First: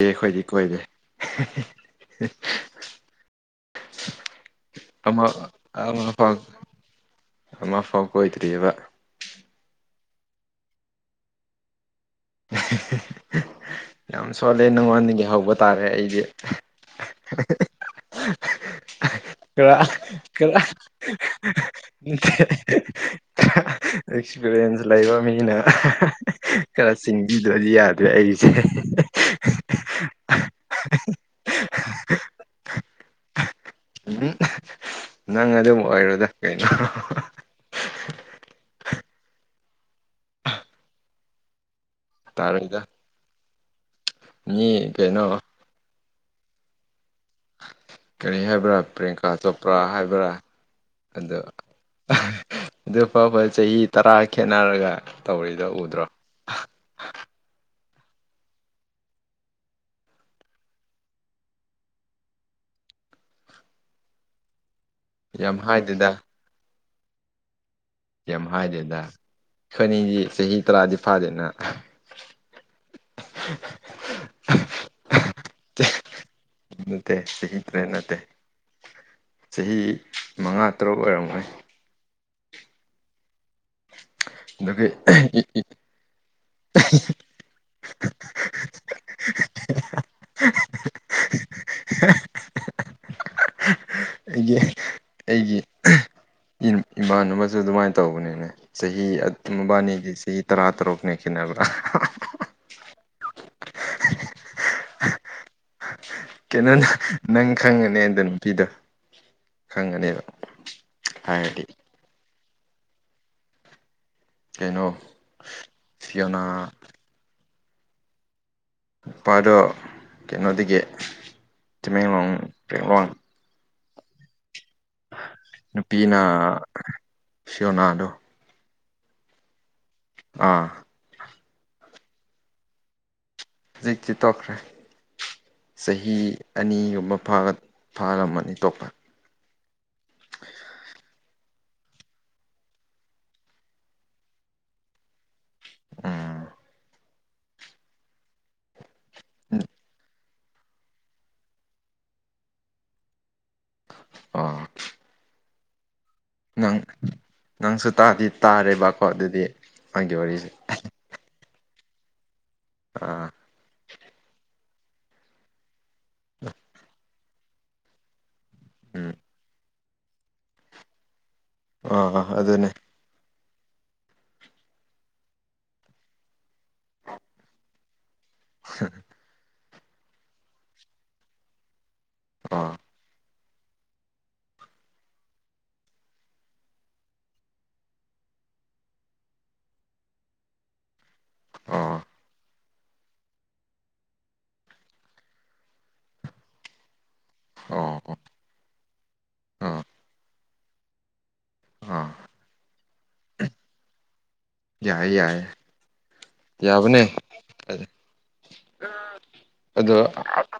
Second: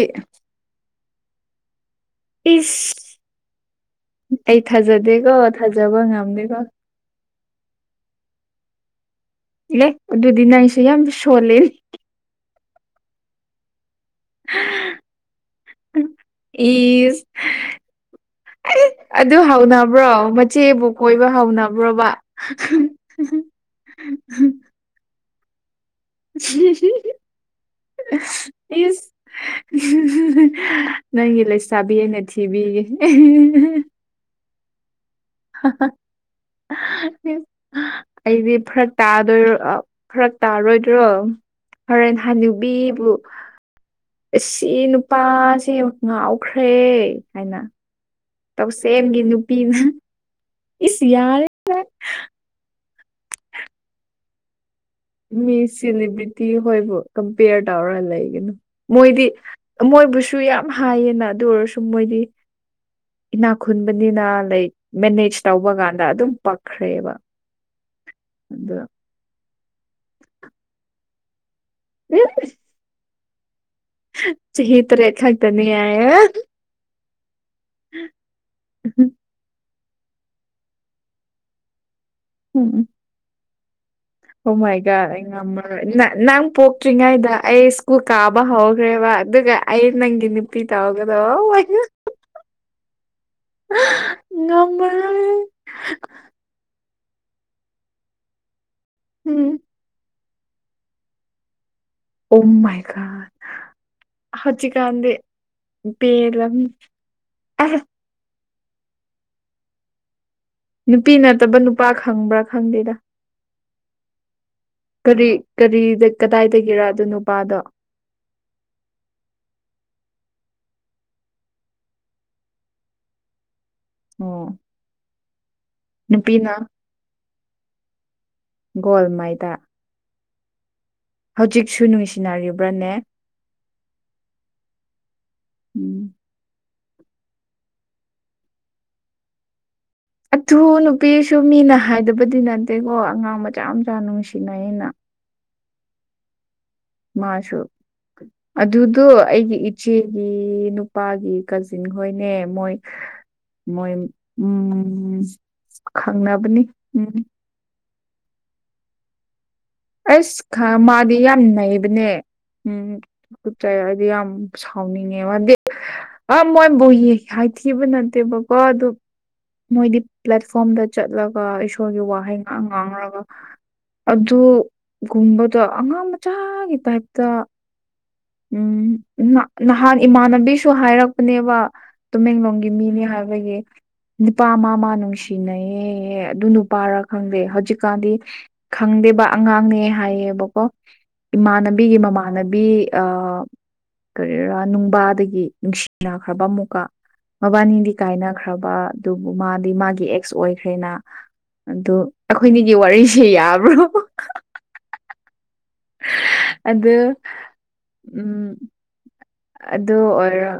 ꯑꯦ ꯑꯩꯈꯣꯏꯗꯤ ꯀꯣꯏꯔꯦ ꯏꯁꯐ ꯑꯩ ꯑꯃ ꯊꯥꯖꯗꯦꯀꯣ ꯊꯥꯖꯕ ꯉꯝꯗꯦꯀꯣ ꯑꯃ ꯐꯥꯎ ꯀꯣꯏꯇꯔꯤꯕ ꯑꯗꯨꯗꯤ ꯅ ꯑꯩꯁꯤꯦ ꯌꯥꯝ ꯁꯣꯂꯦ [unintelligible] ꯌꯥꯝ ꯁꯣꯜꯂꯦ ꯅꯉꯣꯟꯗꯒꯤ ꯍꯧꯕ ꯇꯥꯔꯦ ꯑꯩꯗꯤ ꯏꯁ ꯑꯗꯨ ꯀ ꯍꯧꯅꯕ꯭ꯔꯣ ꯃꯆꯦꯕꯨ ꯀꯣꯏꯕ ꯍꯧꯅꯕ꯭ꯔꯣꯕ ꯀ ꯑꯦꯛꯁꯄꯤꯔꯤꯌꯦꯟꯁ ꯂꯩꯕ ꯃꯤꯅ ꯈꯔ [inaudible] ꯆꯤꯡꯕꯤꯗ꯭ꯔꯗꯤ ꯌꯥꯗ꯭ꯔꯦ ꯑꯩꯁꯦ ꯏꯁ ꯅꯪꯒꯤ ꯂꯩꯁꯥꯕꯤ ꯑꯩꯅ ꯊꯤꯕꯤꯒꯦ ꯎꯝ ꯅꯪ ꯑꯗꯨꯝ ꯑꯣꯏꯔꯣꯏꯗ ꯀꯩꯅꯣ ꯑꯩꯗꯤ ꯐꯔꯛ ꯇꯥ ꯐꯔꯛ ꯇꯥꯔꯣꯏꯗ꯭ꯔꯣ ꯍꯣꯔꯦꯜ ꯇꯥꯔꯣꯏꯗ ꯍꯥꯅꯨꯕꯤꯕꯨ ꯃꯤ ꯑꯁꯤ ꯀꯩꯅꯣ ꯅꯨꯄꯥꯁꯦ ꯉꯥꯎꯈ꯭ꯔꯦ ꯍꯥꯏꯅ ꯀꯔꯤ ꯍꯥꯏꯕ꯭ꯔꯥ ꯇꯧꯁꯦꯝꯒꯤ ꯄ꯭ꯔꯤꯌꯥꯡꯀꯥ ꯅꯨꯄꯤꯅ ꯆꯣꯄ꯭ꯔꯥ ꯍꯥꯏꯕ꯭ꯔꯥ ꯏꯁ ꯑꯗꯣ ꯌꯥꯔꯦ ꯑꯗꯨ ꯐꯥꯎꯕꯥ ꯆꯍꯤ ꯇꯔꯥ ꯈꯦꯠꯅꯔꯒ ꯃꯤ ꯇꯧꯔꯤꯗꯣ ꯎꯗ꯭ꯔꯣ ꯁꯂꯤꯕ꯭ꯔꯤꯇꯤ ꯍꯣꯏ ꯕꯣ ꯀꯝꯄꯦꯌꯔ ꯇꯧꯔ ꯂꯩꯒꯅꯨ ꯃꯣꯏꯗꯤ ꯃꯣꯏꯕꯨꯁꯨ ꯌꯥꯝ ꯍꯥꯏꯌꯦꯅ ꯑꯗꯨ ꯑꯣꯏꯔꯁꯨ ꯃꯣꯏꯗꯤ ꯏꯅꯥꯈꯨꯟꯕꯅꯤꯅ ꯂꯥꯏ ꯃꯦꯅꯦꯖ ꯌꯥꯝ ꯇꯧꯕ ꯀꯥꯟꯗ ꯍꯥꯏꯗꯦꯗ ꯑꯗꯨꯝ ꯄꯛꯈ꯭ꯔꯦꯕ ꯀꯦꯝ ꯑꯗꯨ ꯍꯥꯏꯗꯦꯗ ꯑꯩꯈꯣꯏ ꯑꯅꯤꯗꯤ ꯆꯍꯤ ꯇꯔꯥꯗꯤ ꯐꯥꯗꯦꯅ ꯎ [inaudible] ꯆꯍꯤꯍꯤ ꯇ ꯔꯦꯈꯥꯗꯅꯤ ꯍꯥꯏꯌꯦ ꯅꯠꯇꯦ ꯆꯍꯤ ꯇꯔꯦꯠ ꯅꯠꯇꯦ ꯆꯍꯤ ꯃꯉꯥ ꯇꯔꯨꯛ ꯑꯣꯏꯔꯝꯒꯣꯏ ꯎꯝ ꯎꯝ ꯑꯗꯨꯒꯤ ꯍꯃꯥꯏꯒ ꯉꯝꯃꯔꯣꯏ ꯅꯪ ꯄꯣꯛꯇ꯭ꯔꯤꯉꯩꯗ ꯑꯩ ꯁ꯭ꯀꯨꯜ ꯀꯥꯕ ꯍꯧꯈ꯭ꯔꯦꯕ ꯑꯗꯨꯒ ꯑꯩ ꯅꯪꯅꯤꯞ ꯄꯤ ꯇ ꯍꯒꯗ ꯑꯩꯒꯤ ꯑꯩꯒꯤ ꯏꯃꯥꯟꯅꯕꯁꯨ ꯑꯗꯨꯃꯥꯏꯅ ꯇꯧꯕꯅꯦꯅꯦ ꯆꯍꯤ ꯎꯝ ꯃꯕꯥꯅꯤꯗꯤ ꯆꯍꯤ ꯇꯔꯥ ꯇꯔꯨꯛꯅꯦ ꯈꯦꯠꯅꯕ꯭ꯔꯥ ꯑꯣꯃꯥꯏ ꯀꯥꯟ ꯍꯧꯖꯤꯛ ꯀꯥꯟꯗꯤ ꯀꯩꯅꯣꯅꯦ ꯅꯪ ꯈꯪꯉꯅꯤ ꯑꯗꯨ ꯅꯨꯄꯤꯗꯣ ꯈꯪꯉꯅꯤꯕ ꯅꯨꯄꯤ ꯅꯠꯇꯕ ꯅꯨꯄꯥ ꯈꯪꯕ꯭ꯔꯥ ꯈꯪꯗꯦꯗꯥ꯫ ꯀꯩꯅꯣ ꯀꯔꯤ ꯀꯔꯤꯗ ꯐꯤꯌꯣꯅꯥ ꯀꯗꯥꯏꯗꯒꯤꯔ ꯑꯗꯨ ꯅꯨꯄꯥꯗꯣ ꯅꯨꯄꯥꯗꯣ ꯀꯩꯅꯣꯗꯒꯤ ꯇꯃꯦꯡꯂꯣꯡ ꯇꯃꯦꯡꯂꯣꯡ ꯑꯣ ꯅꯨꯄꯤꯅ ꯁꯤꯌꯣꯅꯥꯗꯣ ꯒꯣꯜ ꯃꯥꯏꯗ ꯑꯥ ꯍꯧꯖꯤꯛꯁꯨ ꯅꯨꯡꯁꯤꯅꯔꯤꯕ꯭ꯔꯅꯦ ꯍꯧꯖꯤꯛꯇꯤ ꯇꯣꯛꯈ꯭ꯔꯦ ꯎꯝ ꯆꯍꯤ ꯑꯅꯤꯒꯨꯝꯕꯥ ꯐꯥꯔꯝꯃꯅꯤ ꯇꯣꯄ ꯑꯗꯨ ꯅꯨꯄꯤꯁꯨ ꯃꯤꯅ ꯍꯥꯏꯗꯕꯗꯤ ꯅꯠꯇꯦꯀꯣ ꯑꯉꯥꯡ ꯃꯆꯥ ꯃꯆꯥ ꯅꯨꯡꯁꯤꯅꯩꯌꯦꯅ ꯎꯝ ꯃꯥꯁꯨ ꯑꯗꯨꯗꯨ ꯑꯩꯒꯤ ꯏꯆꯦ ꯒꯤ ꯅꯨꯄꯥꯒꯤ ꯀꯖꯤꯟ ꯍꯣꯏꯅꯦ ꯃꯣꯏ ꯃꯣꯏ ꯑꯣ ꯎꯝ ꯈꯪꯅꯕꯅꯤ ꯅꯪ ꯎꯝ ꯅꯪꯁꯨ ꯇꯥꯗꯤ ꯇꯥꯔꯦꯕꯀꯣ ꯑꯗꯨꯗꯤ ꯃꯥꯒꯤ ꯑꯁ ꯋꯥꯔꯤꯁꯦ ꯈ ꯃꯥꯗꯤ ꯌꯥꯝ ꯅꯩꯕꯅꯦ ꯎꯝ ꯑꯥ ꯗꯣꯛꯇꯣꯔ ꯑꯣꯏꯕꯥ ꯌꯥꯝ ꯁꯥꯎꯅꯤꯡꯉꯦꯕꯗꯤ ꯑ ꯃꯣꯏꯕꯨ ꯍꯥꯏꯊꯤꯕ ꯅꯠꯇꯦꯕ ꯀꯣ ꯑꯗꯨ ꯎꯝ ꯃꯣꯏꯗꯤ ꯄ꯭ꯂꯦꯠꯐꯣꯝꯗ ꯆꯠꯂꯒ ꯏꯁꯣꯔꯒꯤ ꯑꯥ ꯋꯥꯍꯩ ꯉ ꯑꯗꯨꯅꯦ ꯉꯥꯡꯉꯒ ꯑꯗꯨ ꯒꯨꯝꯕꯗꯣ ꯑꯉꯥꯡ ꯃꯆꯥꯒꯤ ꯇꯥꯏꯞꯇ ꯎꯝ ꯅꯍꯥꯟ ꯏꯃꯥꯟꯅꯕꯤꯁꯨ ꯍꯥꯏꯔꯛꯄꯅꯦꯕ ꯇꯨꯃꯦꯡꯂꯣꯡꯒꯤ ꯑꯥ ꯃꯤꯅꯤ ꯍꯥꯏꯕꯒꯤ ꯅꯨꯄꯥ ꯃꯥ ꯃꯥ ꯅꯨꯡꯁꯤꯅꯩꯌꯦ ꯑꯗꯨ ꯅꯨꯄꯥꯔ ꯈꯪꯗꯦ ꯍꯧꯖꯤꯛꯀꯥꯟꯗꯤ ꯈꯪꯗꯦꯕ ꯑꯉꯥꯡꯅꯦ ꯍꯥꯏꯌꯦꯕꯀꯣ ꯑꯥ ꯏꯃꯥꯟꯅꯕꯤꯒꯤ ꯃꯃꯥꯟꯅꯕꯤ ꯀꯔꯤꯔꯥ ꯅꯨꯡꯕꯥꯗꯒꯤ ꯅꯨꯡꯁꯤꯅꯈ꯭ꯔꯕ ꯑꯃꯨꯛꯀ ꯃꯕꯥꯅꯤꯗꯤ ꯑꯣ ꯀꯥꯏꯅꯈ꯭ꯔꯕ ꯑꯗꯨꯕꯨ ꯃꯥꯗꯤ ꯑꯥ ꯃꯥꯒꯤ ꯑꯦꯛꯁ ꯑꯣꯏꯈ꯭ꯔꯦꯅ ꯑꯗꯨ ꯑꯥ ꯑꯩꯈꯣꯏꯅꯤꯒꯤ ꯋꯥꯔꯤꯁꯦ ꯌꯥꯕ꯭ꯔꯣ ꯌꯥꯏꯏ ꯌꯥꯏꯏ ꯑꯗ ꯎꯝ ꯑꯗꯨ ꯑꯗꯣ ꯑꯣꯏꯔ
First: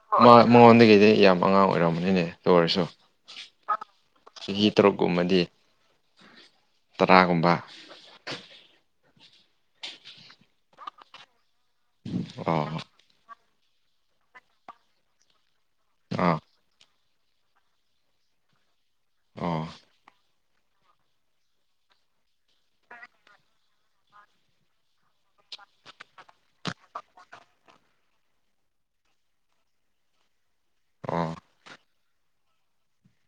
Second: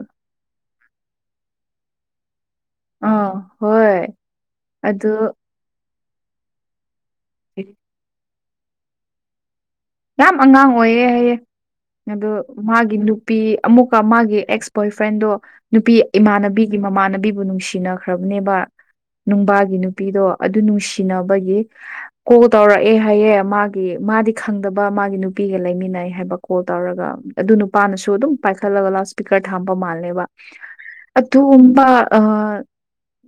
ꯃꯉꯣꯟꯗꯒꯤꯗꯤ ꯌꯥꯝ ꯑꯉꯥꯡ ꯑꯣꯏꯔꯝꯒꯅꯤꯅꯦ ꯑꯣꯏꯔꯁꯨ ꯑꯥ ꯍꯣꯏ ꯆꯍꯤ ꯑꯗꯨ ꯇꯔꯨꯛꯀꯨꯝꯕꯗꯤ ꯇꯔꯥꯒꯨꯝꯕ ꯌꯥꯝ ꯑꯉꯥꯡ ꯑꯣꯏꯌꯦ ꯍꯥꯏꯌꯦ ꯑꯗꯣ ꯑꯣ ꯃꯥꯒꯤ ꯅꯨꯄꯤ ꯑꯃꯨꯛꯀ ꯃꯥꯒꯤ ꯑꯦꯛꯁ ꯕꯣꯏ ꯐ꯭ꯔꯦꯟꯗꯣ ꯅꯨꯄꯤ ꯑꯥ ꯏꯃꯥꯟꯅꯕꯤꯒꯤ ꯃꯃꯥꯟꯅ ꯅꯨꯡꯁꯤꯅꯈ꯭ꯔꯕꯅꯦꯕ ꯑꯣ ꯅꯨꯡꯕꯥꯒꯤ ꯅꯨꯄꯤꯗꯣ ꯑꯗꯨ ꯅꯨꯡꯁꯤꯅꯕꯒꯤ ꯀꯣꯜ ꯇꯧꯔꯛꯑꯦ ꯍꯥꯏꯌꯦ ꯃꯥꯒꯤ ꯃꯥꯗꯤ ꯐꯪꯗꯕ ꯃꯥꯒꯤ ꯅꯨꯄꯤꯒ ꯂꯩꯃꯤꯟꯅꯩ ꯍꯥꯏꯕ ꯀꯣꯜ ꯇꯧꯔꯒ ꯑꯗꯨ ꯅꯨꯄꯥꯅꯁꯨ ꯑꯗꯨꯝ ꯄꯥꯏꯈꯠꯂꯒ ꯂꯥꯎꯠ ꯁꯄꯤꯀꯔ ꯊꯝꯕ ꯃꯥꯜꯂꯦꯕ ꯑꯥ ꯑꯗꯨꯕ ꯑ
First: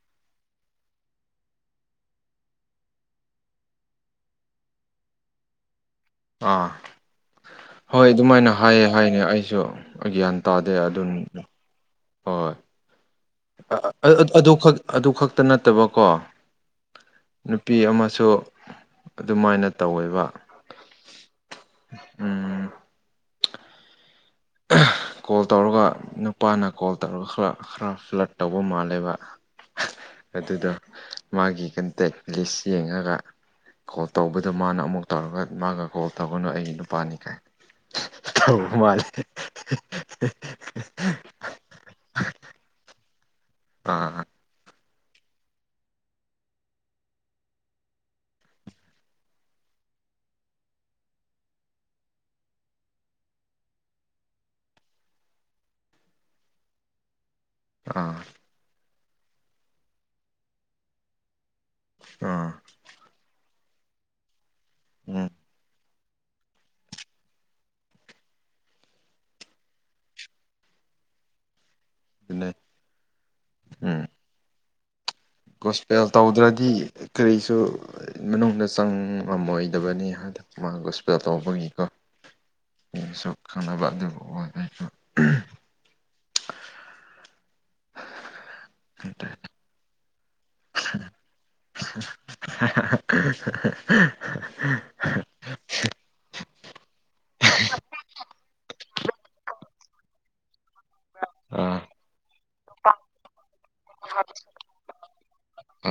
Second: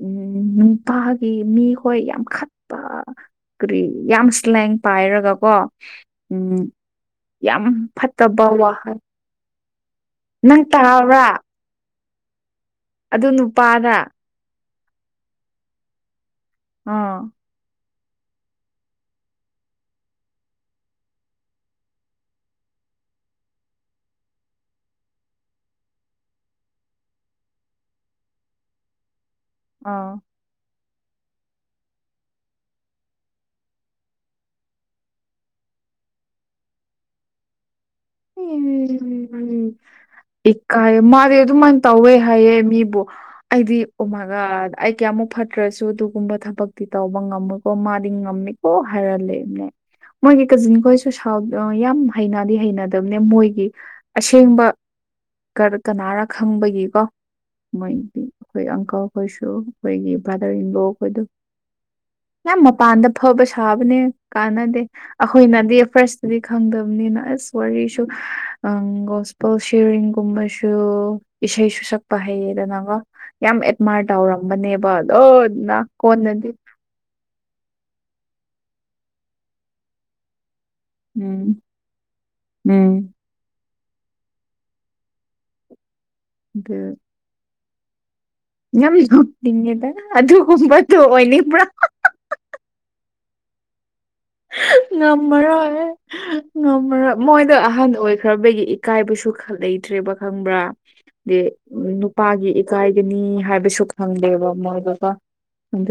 ꯎꯝ ꯅꯨꯄꯥꯒꯤ ꯃꯤꯈꯣꯏ ꯌꯥꯝ ꯈꯠꯄ ꯀꯔꯤ ꯌꯥꯝ ꯁ꯭ꯂꯦꯡ ꯄꯥꯏꯔꯒꯀꯣ ꯎꯝ ꯑꯥ ꯌꯥꯝ ꯍꯣꯏ ꯐꯠꯇꯕ ꯑꯗꯨꯃꯥꯏꯅ ꯍꯥꯏꯌꯦ ꯋꯥꯍꯩ ꯍꯥꯏꯅꯦ ꯑꯩꯁꯨ ꯒ꯭ꯌꯥꯟ ꯅꯪ ꯇꯥꯗꯦ ꯑꯗꯨꯅꯦ ꯇꯥꯕ꯭ꯔꯥ ꯍꯣꯏ ꯑꯗꯨ ꯅꯨꯄꯥꯗ ꯑꯗꯨꯈꯛ ꯑꯗꯨ ꯈꯛꯇ ꯅꯠꯇꯕꯀꯣ ꯑꯥ ꯅꯨꯄꯤ ꯑꯃ ꯁꯨ ꯑꯗꯨꯃꯥꯏꯅ ꯇꯧꯋꯦꯕ ꯎꯝ [unintelligible] ꯀꯣꯜ ꯇꯧꯔꯒ ꯅꯨꯄꯥꯅ ꯀꯣꯜ ꯇꯧꯔꯒ ꯈꯔ ꯈꯔ ꯐ꯭ꯂꯠ ꯇꯧꯕ ꯃꯥꯜꯂꯦꯕ ꯑꯥ ꯑꯗꯨꯗꯣ ꯃꯥꯒꯤ ꯀꯟꯇꯦꯛ ꯂꯤꯁ ꯌꯦꯡꯉꯒ ꯀꯣꯜ ꯇꯧꯕꯗꯨ ꯃꯥꯅ ꯑꯃꯨꯛ ꯇꯧꯔꯒ ꯃꯥꯒ ꯀꯣꯜ ꯇꯧꯒꯅꯨ ꯑꯩ ꯅꯨꯄꯥꯅꯤ ꯀꯥꯏ ꯇꯧꯕ ꯃꯥꯅꯦ ꯎꯝ ꯏꯀꯥꯏꯌꯦ ꯃꯥꯗꯤ ꯑꯗꯨꯃꯥꯏꯅ ꯇꯧꯋꯦ ꯍꯥꯏꯌꯦ ꯃꯤꯕꯨ ꯑꯩꯗꯤ ꯑꯥ ꯎꯃꯒ ꯑꯩ ꯀꯌꯥꯃꯨꯛ ꯐꯠꯇ꯭ꯔꯁꯨ ꯑꯗꯨꯒꯨꯝꯕ ꯊꯕꯛꯇꯤ ꯇꯧꯕ ꯉꯝꯃꯨꯀꯣ ꯃꯥꯗꯤ ꯉꯝꯃꯤꯀꯣ ꯍꯥꯏꯂ ꯂꯩꯕꯅꯦ ꯃꯣꯏꯒꯤ ꯀꯖꯤꯟ ꯈꯣꯏꯁꯨ ꯁꯥꯎ ꯌꯥꯝ ꯍꯩꯅꯗꯤ ꯍꯩꯅꯗꯦ ꯃꯣꯏꯒꯤ ꯑꯁꯦꯡꯕ ꯀꯅꯥꯅ ꯈꯪꯕꯒꯤꯀꯣ ꯑꯥ ꯃꯣꯏꯗꯤ ꯑꯩꯈꯣꯏ ꯑꯪꯀꯜꯈꯣꯏꯁꯨ ꯑꯩꯈꯣꯏꯒꯤ ꯕ꯭ꯔꯥꯗꯔ ꯏꯟꯂꯣꯈꯣꯢꯗꯣ ꯑꯥ ꯌꯥꯝ ꯃꯄꯥꯟꯗ ꯐꯕ ꯁꯥꯕꯅꯦ ꯀꯥꯟꯅꯗꯦ ꯎꯝ ꯑꯩꯈꯣꯏꯅꯗꯤ ꯐꯥꯔꯁ ꯑꯗꯨꯗꯤ ꯈꯪꯗꯕꯅꯤꯅ ꯑꯁ ꯋꯥꯔꯤꯁꯨ ꯑ ꯒꯣꯁꯄꯜ ꯁꯤꯔꯤꯡꯒꯨꯝꯕꯁꯨ ꯏꯁꯩ ꯁꯛꯄ ꯑꯗꯨꯅꯦ ꯍꯩꯌꯦꯗꯅꯒ ꯌꯥꯝ ꯎꯝ ꯑꯦꯠꯃꯥꯔꯠ ꯇꯧꯔꯝꯕꯅꯦꯕ ꯑꯗꯣ ꯒꯣꯁꯄꯦꯜ ꯀꯣꯟꯅꯗꯤ ꯇꯧꯗ꯭ꯔꯗꯤ ꯀꯔꯤ ꯁꯨ ꯃꯅꯨꯡꯗ ꯆꯪꯉꯝꯃꯣꯏꯗꯕꯅꯤ ꯍꯥꯏꯗ ꯃꯥꯥꯡꯒ ꯒꯣꯁꯄꯦꯜ ꯎꯝ ꯇꯧꯕꯒꯤꯀꯣ ꯎꯝ ꯁꯨ ꯈꯪꯅꯕ ꯑꯗꯨꯕꯨ ꯑꯣꯏ ꯑꯩꯁꯨ ꯑꯝ ꯌꯥꯝ ꯍꯥꯏꯇꯥꯔꯦ ꯀꯨꯞꯅꯤꯡꯉꯦꯗ ꯑꯗꯨꯒꯨꯝꯕꯗꯨ ꯑꯣꯏꯅꯤꯡꯕꯔꯥ [inaudible] ꯉꯝꯃꯔꯣꯏ ꯉꯝꯃꯔꯣꯏ ꯃꯣꯏꯗ ꯑꯍꯟ ꯑꯣꯏꯈ꯭ꯔꯕꯒꯤ ꯀꯥꯏꯕꯁꯨ ꯂꯩꯇ꯭ꯔꯦꯕ ꯈꯪꯕ꯭ꯔꯥ ꯑ ꯑꯥ ꯅꯨꯄꯥꯒꯤ ꯏꯀꯥꯏꯒꯅꯤ ꯍꯥꯏꯕꯁꯨ ꯈꯪꯗꯦꯕ ꯃꯣꯏꯗꯨ ꯀꯣ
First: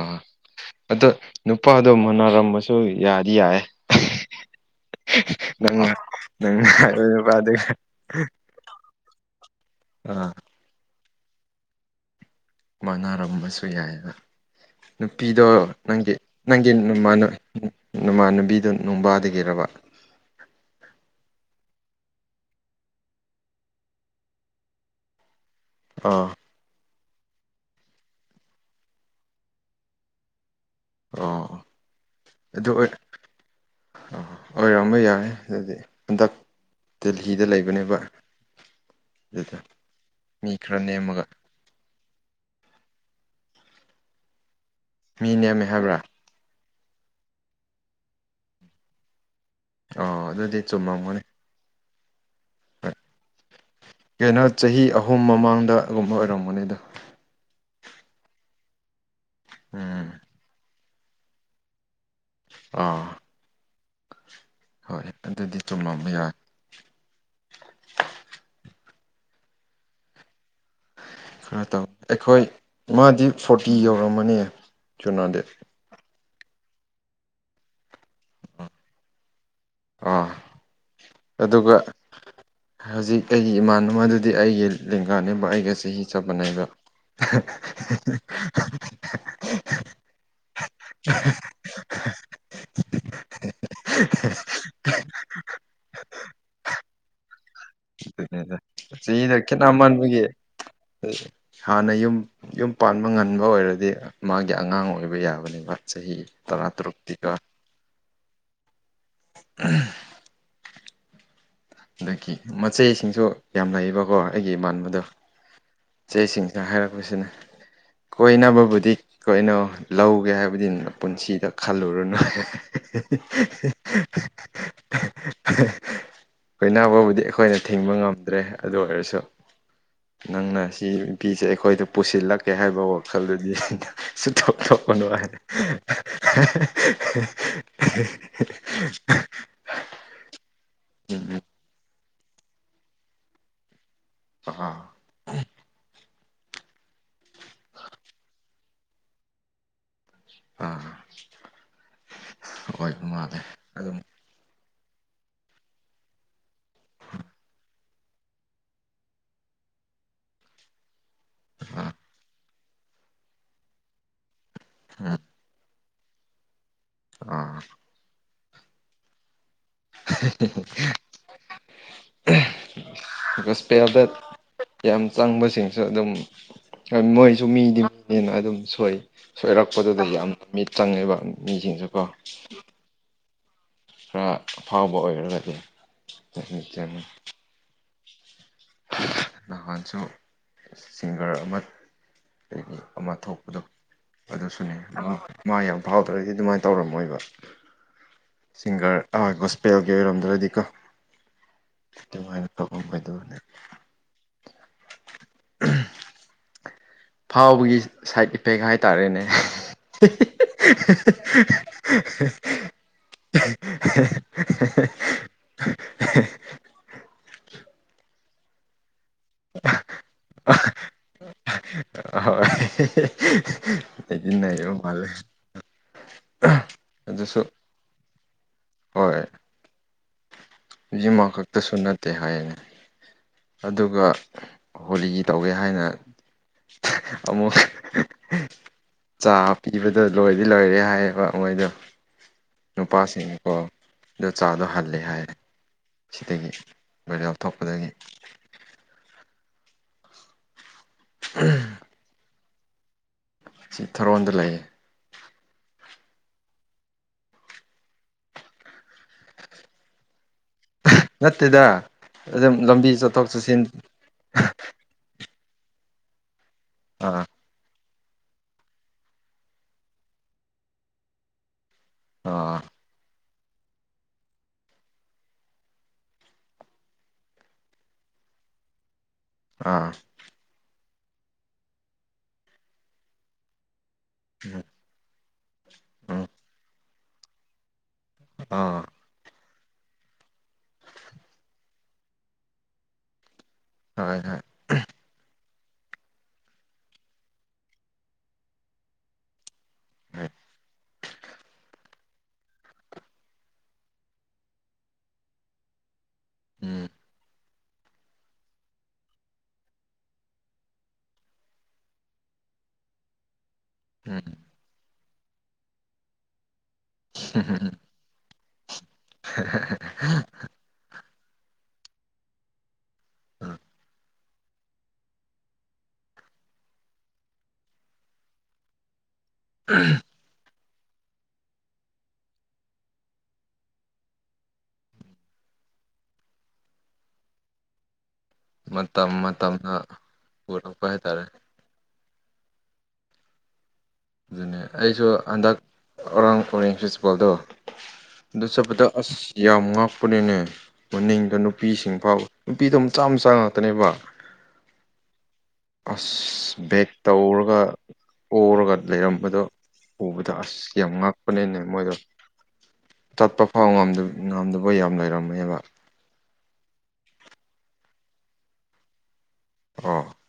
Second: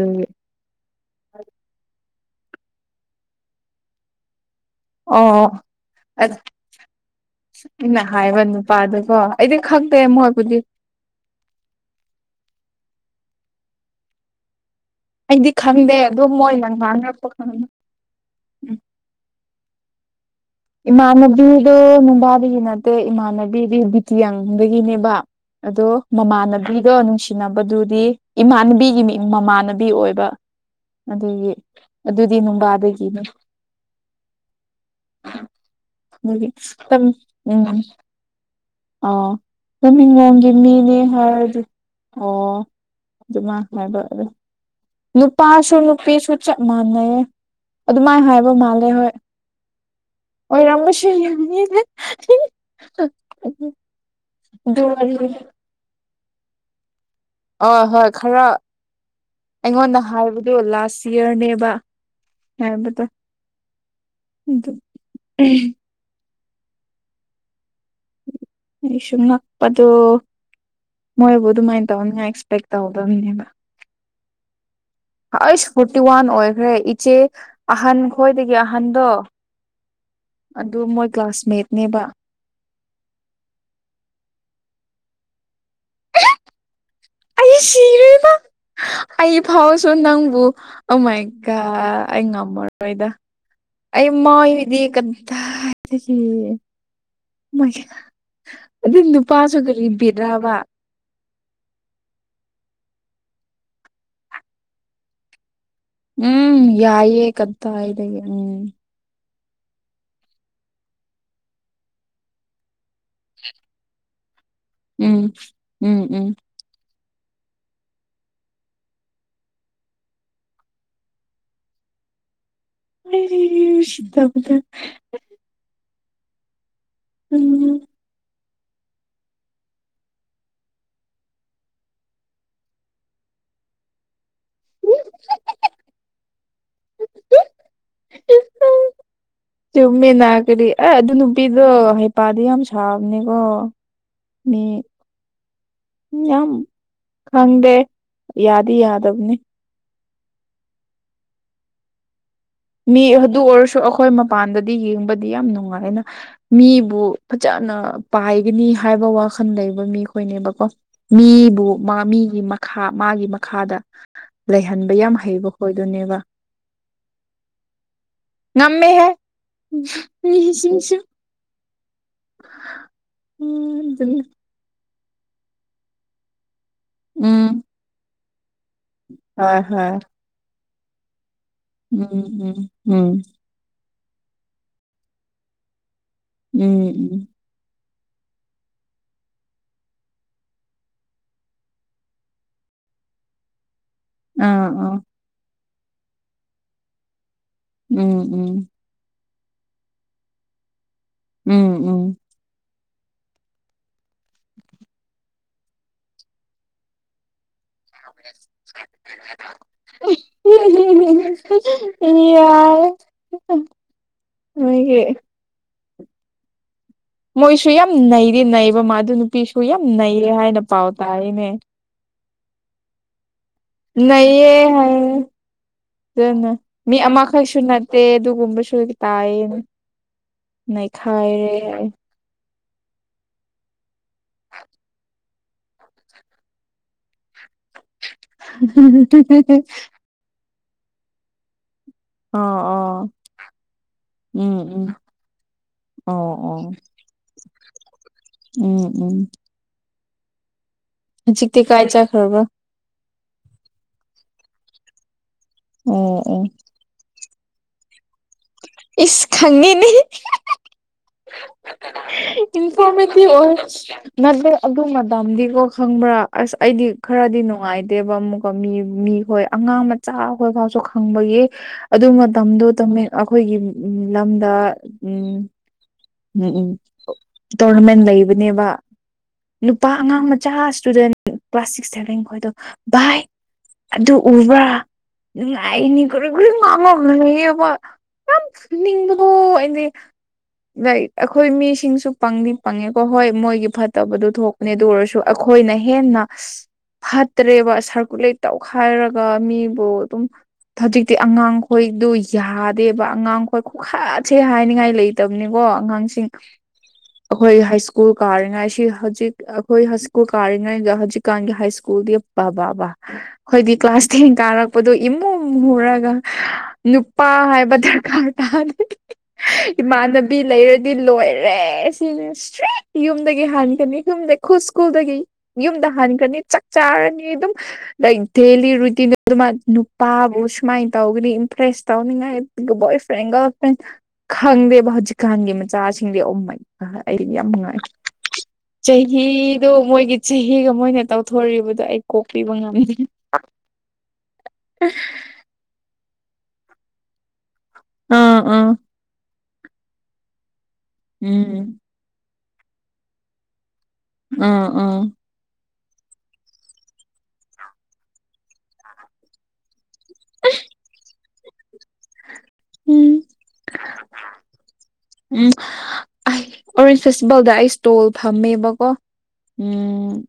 ꯑꯥ ꯑꯗꯣ ꯅꯨꯄꯥꯗꯣ ꯃꯨꯅꯔꯝꯕꯁꯨ ꯌꯥꯗꯤ ꯌꯥꯏꯌꯦ [unintelligible] ꯎꯃ [inaudible] ꯑ ꯑꯩꯅ ꯍꯥꯏꯕ ꯅꯨꯄꯥꯗꯨꯀꯣ ꯑꯩꯗꯤ ꯈꯪꯗꯦ ꯑꯥ ꯃꯣꯏꯕꯨꯗꯤ ꯃꯅꯥꯔꯝꯕꯁꯨ ꯌꯥꯏ ꯅꯨꯄꯤꯗꯣ ꯑꯩꯗꯤ ꯈꯪꯗꯦ ꯅꯪꯒꯤ ꯑꯗꯣ ꯃꯣꯏꯅ ꯅꯪꯒꯤ ꯅꯃꯥꯟ ꯉꯥꯡꯅꯔꯛꯄ ꯈꯪꯉ ꯅꯃꯥꯟꯅꯕꯤꯗꯣ ꯎꯝ ꯅꯣꯡꯕꯥꯗꯒꯤꯔꯕ ꯏꯃꯥꯟꯅꯕꯤꯗꯣ ꯅꯨꯡꯕꯥꯗꯒꯤ ꯅꯠꯇꯦ ꯏꯃꯥꯟꯅꯕꯤꯗꯤ ꯕꯤꯇꯤꯌꯥꯡꯗꯒꯤꯅꯦꯕ ꯑꯗꯣ ꯑꯥ ꯃꯃꯥꯟꯅꯕꯤꯗꯣ ꯅꯨꯡꯁꯤꯅꯕꯗꯨꯗꯤ ꯏꯃꯥꯟꯅꯕꯤꯒꯤ ꯃꯃꯥꯟꯅꯕꯤ ꯑꯣꯏꯕ ꯑꯣ ꯑꯗꯨꯒꯤ ꯑꯗꯨꯗꯤ ꯑꯗꯨ ꯑꯣꯏ ꯅꯨꯡꯕꯥꯗꯒꯤꯅꯦ ꯑꯣꯏꯔꯝꯕ ꯌꯥꯏ [unintelligible] ꯑꯗꯨꯗꯤ ꯍꯟꯗꯛ ꯗꯦꯜꯍꯤꯗ ꯂꯩꯕꯅꯦꯕ ꯑ ꯑꯗꯨꯗ ꯇꯃꯤꯡꯂꯣꯡꯒꯤ ꯃꯤ ꯈꯔ ꯃꯤꯅꯦ ꯅꯦꯝꯃꯒ ꯍꯥꯏꯗꯤ ꯑꯣ ꯑꯗꯨꯃ ꯃꯤ ꯅꯦꯝꯃꯦ ꯅꯨꯄꯥꯁꯨ ꯍꯥꯏꯕ꯭ꯔꯥ ꯅꯨꯄꯤꯁꯨ ꯃꯥꯟꯅꯩꯌꯦ ꯑꯗꯨꯃꯥꯏ ꯍꯥꯏꯕ ꯃꯥꯜꯂꯦ ꯍꯣꯏ ꯑꯣ ꯑꯗꯨꯗꯤ ꯑꯣꯏꯔꯝꯕꯁꯨ ꯆꯨꯝꯃꯝꯒꯅꯤ [unintelligible] ꯀꯩꯅꯣ ꯑꯗꯨ ꯆꯍꯤ ꯑꯍꯨꯝ ꯋꯥꯔꯤꯗꯣ ꯃꯃꯥꯡꯗ ꯑꯗꯨꯨꯝꯕ ꯑꯣꯏꯔꯝꯒꯅꯤꯗ ꯍ ꯍꯣꯏ ꯈꯔ ꯑꯩꯉꯣꯟꯗ ꯎꯝ ꯍꯥꯏꯕꯗꯨ ꯂꯥꯁ ꯏꯌꯥꯔꯅꯦꯕ [unintelligible] ꯑꯥ ꯍꯣꯏ ꯑꯗꯨꯗꯤ ꯆꯨꯝꯂꯝꯝꯕ ꯌꯥꯔꯦ ꯑꯩ ꯁꯨ ꯉꯛꯄꯗꯣ ꯃꯣꯏꯕꯨ ꯈꯔ ꯇꯧ ꯑꯗꯨꯃꯥꯏꯅ ꯇꯧꯅꯤꯅ ꯑꯩꯈꯣꯏ ꯑꯦꯛꯁꯄꯦꯛ ꯃꯥꯗꯤ ꯇꯧꯗꯕꯅꯦꯕ ꯐꯣꯔꯇꯤ ꯌꯧꯔꯝꯃꯅꯤ ꯆꯨꯅꯣꯗꯤ ꯑꯩꯁ ꯐꯣꯔꯇꯤ ꯋꯥꯟ ꯑꯣꯏꯈ꯭ꯔꯦ ꯏꯆꯦ ꯑꯍꯟ ꯈꯣꯏꯗꯒꯤ ꯑꯍꯟꯗꯣ ꯑꯥ ꯑꯗꯨ ꯃꯣꯏ ꯑꯗꯨꯒ ꯀ꯭ꯂꯥꯁꯃꯦꯠꯅꯦꯕ ꯍꯧꯖꯤꯛ ꯑꯩꯒꯤ ꯏꯃꯥꯟꯅꯕꯅꯕꯗꯨꯗꯤ ꯑꯩꯒꯤ ꯂꯦꯡꯒꯥꯅꯦꯕ ꯑꯩꯒ ꯆꯍꯤ ꯆꯠ ꯃꯥꯟꯅꯩꯕ ꯑꯩ ꯁꯤꯔꯦꯗ ꯑꯩ ꯐꯥꯎꯁꯨ ꯅꯪꯕꯨ ꯑꯃꯀ ꯑꯩ ꯉꯝꯃꯔꯣꯏꯗ ꯑꯩꯃ ꯏꯗꯤ ꯀ ꯑꯗꯨꯅꯤꯗ [unintelligible] ꯆꯍꯤꯗ ꯈꯦꯠꯅꯃꯥꯟꯕꯒꯤ ꯍꯥꯟꯅ ꯌꯨꯝ ꯌꯨꯝ ꯄꯥꯟꯕ ꯉꯟꯕ ꯑꯣꯏꯔꯗꯤ ꯃꯥꯒꯤ ꯑꯉꯥꯡ ꯑꯣꯏꯕ ꯌꯥꯕꯅꯦꯕ ꯆꯍꯤ ꯎꯝ ꯇꯔꯥ ꯌꯥꯏꯌꯦ ꯇꯔꯨꯛꯇꯤꯀꯣ ꯀꯗꯥꯏꯗꯒꯤ ꯎꯝ [inaudible] ꯑꯗꯒꯤ ꯃꯆꯦꯁꯤꯡꯁꯨ ꯌꯥꯝ ꯂꯩꯌꯦꯕꯀꯣ ꯑꯩꯒꯤ ꯏꯃꯥꯟꯕꯗꯣ ꯎꯝ ꯎꯝ ꯎꯝ ꯏꯆꯦꯁꯤꯡꯅ ꯍꯥꯏꯔꯛꯄꯁꯤꯅ ꯀꯣꯏꯅꯕꯕꯨꯗꯤ ꯀꯣꯏꯅꯧꯅꯣ ꯂꯧꯒꯦ ꯍꯥꯏꯕꯗꯤ ꯄꯨꯟꯁꯤꯗ ꯈꯜꯂꯨꯔꯨꯅꯨ [inaudible] ꯀꯣꯏꯅꯥꯕꯕꯨꯗꯤ ꯑꯩꯈꯣꯏꯅ ꯊꯤꯡꯕ ꯉꯝꯗ꯭ꯔꯦ ꯑꯗꯨ ꯑꯣꯏꯔꯁꯨ ꯅꯪꯅ ꯁꯤ ꯅꯨꯄꯤꯁꯦ ꯑꯩꯈꯣꯏꯗ ꯄꯨꯁꯤꯜꯂꯛꯀꯦ ꯍꯥꯏꯕ ꯋꯥꯈꯜꯗꯨꯗꯤ [unintelligible] [unintelligible] ꯆꯨꯝꯃꯦ ꯅꯥ ꯀꯔꯤ ꯑ ꯑꯗꯨ ꯎꯝ ꯅꯨꯄꯤꯗꯣ ꯍꯩꯄꯥꯗꯤ ꯌꯥꯝ ꯁꯥꯕꯅꯤꯀꯣ ꯑ ꯌꯥꯝ ꯈꯪꯗꯦ ꯌꯥꯗꯤ ꯌꯥꯗꯕꯅꯤ ꯑꯥ ꯃꯤ ꯑꯣꯏꯕ ꯃꯥꯜꯂꯦ ꯑꯗꯨ ꯑꯣꯏꯔꯁꯨ ꯑꯗꯨꯝ ꯑꯩꯈꯣꯏ ꯃꯄꯥꯟꯗ ꯌꯦꯡꯕꯗꯤ ꯌꯥꯝ ꯅꯨꯡꯉꯥꯏꯅ ꯃꯤꯕꯨ ꯐꯖꯅ ꯄꯥꯏꯒꯅꯤ ꯍꯥꯏꯕ ꯋꯥꯈꯜ ꯂꯩ ꯂꯩꯕ ꯃꯤꯈꯣꯏꯅꯦꯕꯀꯣ ꯃꯤꯕꯨ ꯑꯥ ꯃꯤꯒꯤ ꯃꯈꯥ ꯃꯥꯒꯤ ꯃꯈꯥꯗ ꯂꯩꯍꯟꯕ ꯌꯥꯝ ꯎꯝ ꯍꯩꯕ ꯍꯣꯏ ꯅꯦꯕ ꯑꯥ ꯉꯃꯦꯍꯦ [unintelligible] ꯑꯗꯨꯅ [unintelligible] ꯌꯥꯝ ꯆꯪꯕꯁꯤꯡꯁꯨ ꯑꯗꯨꯝ ꯃꯣꯏꯁꯨ ꯎꯝ ꯃꯤꯗꯤꯅꯦꯅ ꯑꯗꯨꯝ ꯁꯣꯏ ꯁꯣꯏꯔꯛꯄꯗꯨꯗ ꯌꯥꯝ ꯃꯤꯠ ꯆꯪꯉꯦꯕ ꯃꯤꯁꯤꯡꯁꯨꯀꯣ ꯈꯔ ꯑꯐꯥꯎꯕ ꯑꯣꯏꯔꯒꯗꯤ ꯆꯪ ꯆꯪꯉꯤ ꯅꯍꯥꯟꯁꯨ ꯁꯤꯡꯒꯔ ꯑꯃ ꯀꯒꯤ ꯑꯃ ꯊꯣꯛꯄꯗꯣ꯫ ꯑꯗꯨꯁꯨꯅꯦ ꯃꯥ ꯌꯥꯝ ꯐꯥꯎꯗ꯭ꯔꯒꯗꯤ ꯑꯗꯨꯃꯥꯏꯅ ꯇꯧꯔꯝꯃꯣꯏꯕ꯫ ꯎꯝ ꯎꯝ꯫ ꯑꯍꯣꯏ ꯒꯣꯁꯄꯦꯜꯒꯤ ꯑꯣꯏꯔꯝꯗ꯭ꯔꯗꯤꯀꯣ꯫ ꯎꯝ ꯎꯝ꯫ ꯑꯣ ꯑꯗꯨꯅ꯫ ꯐꯥꯎꯕꯒꯤ ꯁꯥꯏꯠ ꯏꯐꯦꯛ ꯍꯥꯏꯇꯥꯔꯦꯅꯦ ꯍ ꯎ꯫ ꯌꯥꯔ꯫ [unintelligible] [inaudible] ꯃꯣꯏꯁꯨ ꯌꯥꯝ ꯅꯩꯔꯤ ꯅꯩꯕ ꯃꯥ ꯑꯗꯨ ꯅꯨꯄꯤꯁꯨ ꯌꯥꯝ ꯅꯩꯌꯦ ꯍꯥꯏꯅ ꯄꯥꯎ ꯇꯥꯔꯤꯅꯦ꯫ ꯑꯍꯣꯏ꯫ ꯅꯌꯦ ꯍꯥꯏ꯫ ꯑꯗꯨꯅ ꯃꯤ ꯑꯗꯨꯁꯨ ꯑꯃꯈꯛꯁꯨ ꯅꯠꯇꯦ ꯑꯗꯨꯒꯨꯝꯕꯁꯨ ꯇꯥꯏꯌꯦꯅ꯫ ꯍꯧꯖꯤꯃ ꯅꯩꯈꯥꯏꯔꯦ ꯈꯛꯇꯁꯨ ꯍꯥꯏ ꯅꯠꯇꯦ ꯍꯥꯏꯔꯅꯤ꯫ ꯑꯗꯨꯒ ꯍꯣꯂꯤ ꯇꯧꯒꯦ ꯍꯥꯏꯅ ꯑꯃꯨꯛ꯫ ꯆꯥꯕꯄꯤꯕꯗꯣ ꯂꯣꯏꯗꯤ ꯂꯣꯏꯔꯦ ꯍꯥꯏꯌꯦꯕ ꯃꯣꯏꯗꯣ ꯑꯣ ꯑꯣ ꯅꯨꯄꯥꯁꯤꯡ ꯀꯣ ꯑꯗꯨ ꯎꯝ ꯆꯥꯗ ꯎꯝ ꯍꯜꯂꯦ ꯍꯥꯏꯔꯦ ꯑꯣ ꯁꯤꯗꯒꯤ ꯑꯣ ꯃꯣꯏ ꯂꯧꯊꯣꯛꯄꯗꯒꯤ ꯎꯝ ꯎꯝ ꯍꯧꯖꯤꯛꯇꯤ ꯀꯥꯏ ꯆꯈ꯭ꯔꯕ ꯁꯤ ꯊꯔꯣꯟꯗ ꯂꯩꯌꯦ ꯎꯝ ꯎꯝ ꯏꯁ ꯈꯪꯉꯤꯅꯤ ꯅꯠꯇꯗ ꯏꯟꯐꯣꯔꯃꯦꯇꯤ ꯑꯣꯏ ꯅꯗ ꯑꯗꯨ ꯃꯗꯥꯝꯗꯤ ꯀ ꯈꯪꯕ꯭ꯔꯥ ꯑꯁ ꯑꯩꯗꯤ ꯑꯥ ꯈꯔꯗꯤ ꯅꯨꯡꯉꯥꯏ ꯗꯦꯕ ꯑꯃꯨꯛꯀ ꯃꯤ ꯃꯤꯈꯣꯏ ꯑꯉꯥꯡ ꯃꯆꯥ ꯍꯈꯣꯏ ꯐꯥꯎꯁꯨ ꯈꯪꯕꯒꯤ ꯑꯗꯨ ꯑꯥ ꯃꯇꯝꯗꯨꯣ ꯑꯩꯈꯣꯏꯒꯤ ꯂꯝꯗ ꯎꯝ꯫ ꯎꯝ ꯎꯝ ꯇꯣꯔꯅꯃꯦꯟ ꯂꯩꯕꯅꯦꯕ ꯅꯨꯄꯥ ꯑꯥ ꯑꯉꯥꯡ ꯃꯆꯥ꯫ ꯏꯁꯇꯨꯗꯦꯟ ꯀ꯭ꯂꯥꯁ ꯁꯤꯛꯁ ꯁꯦꯚꯦꯟ ꯈꯣꯏꯗꯣ ꯕꯥꯏ ꯑꯗꯨ ꯎꯝ ꯎꯕ꯭ꯔꯥ ꯅꯨꯡꯉꯥꯏꯅꯤ ꯎꯝ ꯀꯔ ꯀꯦꯟ ꯉꯥꯡꯉꯧꯌꯦꯕ꯫ ꯑꯥ ꯗꯤ꯫ ꯑꯩꯈꯣꯏ ꯃꯤꯁꯤꯡꯁꯨ ꯄꯪꯗꯤ ꯄꯪꯉꯦꯀꯣ ꯍꯣꯏ ꯃꯣꯏꯒꯤ ꯍꯣꯏ ꯐꯠꯇꯕꯗꯨ ꯍꯣꯏ ꯊꯣꯛꯄꯅꯦ ꯑꯗꯨ ꯑꯣꯏꯔꯁꯨ ꯑꯩꯈꯣꯏꯅ ꯍꯦꯟꯅ ꯐꯠꯇ꯭ꯔꯦꯕ ꯁꯔꯀꯨꯂꯦꯠ ꯇꯧꯈꯥꯏꯔꯒ ꯃꯤ ꯍ ꯑꯗꯨꯝ ꯍꯣꯏ ꯊꯖꯤ ꯑꯉꯥꯡꯈꯣꯏꯗꯨ ꯌꯥꯗꯦꯕ ꯑꯉꯥꯡꯈꯣꯏ ꯈꯨꯈꯥꯁꯦ ꯍꯥꯏꯅꯤꯡꯉꯥꯏ ꯂꯩꯇꯕ ꯀꯣ ꯑꯉꯥꯡꯁꯤꯡ ꯎꯝ ꯑꯩꯈꯣꯏ ꯍꯥꯏ ꯁ꯭ꯀꯨꯜ ꯀꯥꯔꯤꯉꯥꯏ ꯁꯤ ꯍꯧꯖꯤꯛ ꯑꯩꯈꯣꯏ ꯍꯥꯏ ꯁ꯭ꯀꯨꯜ ꯀꯥꯔꯤꯉꯩꯗ ꯍꯧꯖꯤꯛꯀꯥꯟꯒꯤ ꯍꯥꯏ ꯁ꯭ꯀꯨꯜꯒꯤ ꯋꯥꯕꯕꯥꯕꯕꯥ ꯍꯥꯏꯣꯏꯗꯤ ꯀ꯭ꯂꯥꯁ ꯎꯝ ꯇꯦꯟ ꯀꯥꯔꯛꯄꯗꯣ ꯏꯃꯨꯡ ꯍꯨꯔꯒ ꯅꯨꯄꯥ ꯍꯥꯏꯕ ꯗꯔꯀꯥꯔ ꯇꯥꯗꯦ [unintelligible] ꯗꯤ ꯂꯣꯏꯔꯦ ꯁꯤ ꯏꯁꯇ꯭ꯔ ꯌꯨꯝꯗꯒꯤ ꯎꯝ ꯍꯥꯟꯒꯅꯤ ꯌꯨꯝꯗ ꯈꯨ ꯁꯀꯨꯜ꯫ ꯨꯝꯗꯍꯟꯈ꯭ꯔꯅꯤ ꯆꯥꯛ ꯆꯥꯔꯅꯤ ꯑꯗꯨꯝ ꯂꯥꯏꯛ ꯗꯦꯂꯤ ꯔꯨꯇꯤꯟ ꯅꯨꯄꯥꯕꯨ꯫ ꯃꯥꯏꯟ ꯇꯧꯒꯅꯤꯔꯤ ꯏꯝꯄ꯭ꯔꯦꯁ ꯇꯧ ꯉꯥꯏ ꯣ ꯐ꯭ꯔꯦꯟ ꯔꯜ ꯐ꯭ꯔꯦꯟ ꯈꯪꯗꯦꯕ꯫ ꯏꯀꯥꯟꯒꯤ ꯃꯆꯥꯁꯤꯡꯗꯤ ꯎꯃꯩ ꯑꯩꯗꯤ ꯌꯥꯝ ꯅꯨꯡꯉꯥꯏ꯫ ꯃꯇꯝ ꯆꯍꯤꯗꯣ ꯃꯇꯝꯅ ꯃꯣꯏꯒꯤ ꯆꯍꯤꯒ ꯄꯨꯔꯛꯄ ꯃꯣꯏꯅ ꯍꯥꯏꯇꯥꯔꯦ ꯇꯧꯊꯣꯔꯔꯤꯕꯗꯣ ꯑꯩ ꯀꯣꯀꯂꯤ ꯉ ꯑꯗꯨꯅꯦ ꯑꯩꯁꯨ ꯍꯟꯗꯛ ꯑꯔꯥꯡ ꯐꯔꯦ ꯄ꯭ꯔꯤꯆꯄꯥꯜꯗꯣ ꯑꯥ ꯑ ꯑꯥ ꯆꯠꯄꯗ ꯑꯁ ꯌꯥꯝ ꯉꯥꯛꯄꯅꯤꯅꯦ ꯃꯅꯤꯡꯗ ꯎꯝ ꯅꯨꯄꯤꯁꯤꯡ ꯐꯥꯎꯋ ꯅꯨꯄꯤꯗꯣ ꯆꯥ ꯃ ꯆꯥ ꯉꯥꯛꯇꯅꯦꯕ ꯑ ꯎꯥ ꯑꯁ ꯕꯦꯛ ꯇꯧꯔꯒ ꯑꯣꯔꯒ ꯂꯩꯔꯝꯕꯗꯣ ꯎꯕꯗ ꯑꯁ ꯌꯥꯝ ꯉꯥꯛꯄꯅꯤꯅꯦ ꯃꯣꯏꯗꯣ ꯎꯝ ꯆꯠꯄ ꯐꯥꯎ ꯉꯝꯗꯕ ꯌꯥꯝ ꯎꯝ ꯂꯩꯔꯝꯃꯦꯕ ꯑꯩ ꯑꯣꯔꯦꯟꯖ ꯐꯦꯁꯇꯤꯚꯦꯜꯗ ꯑꯩ ꯏꯁꯇꯣꯜ ꯐꯝꯃꯦꯕꯀꯣ ꯑꯣ ꯎꯝ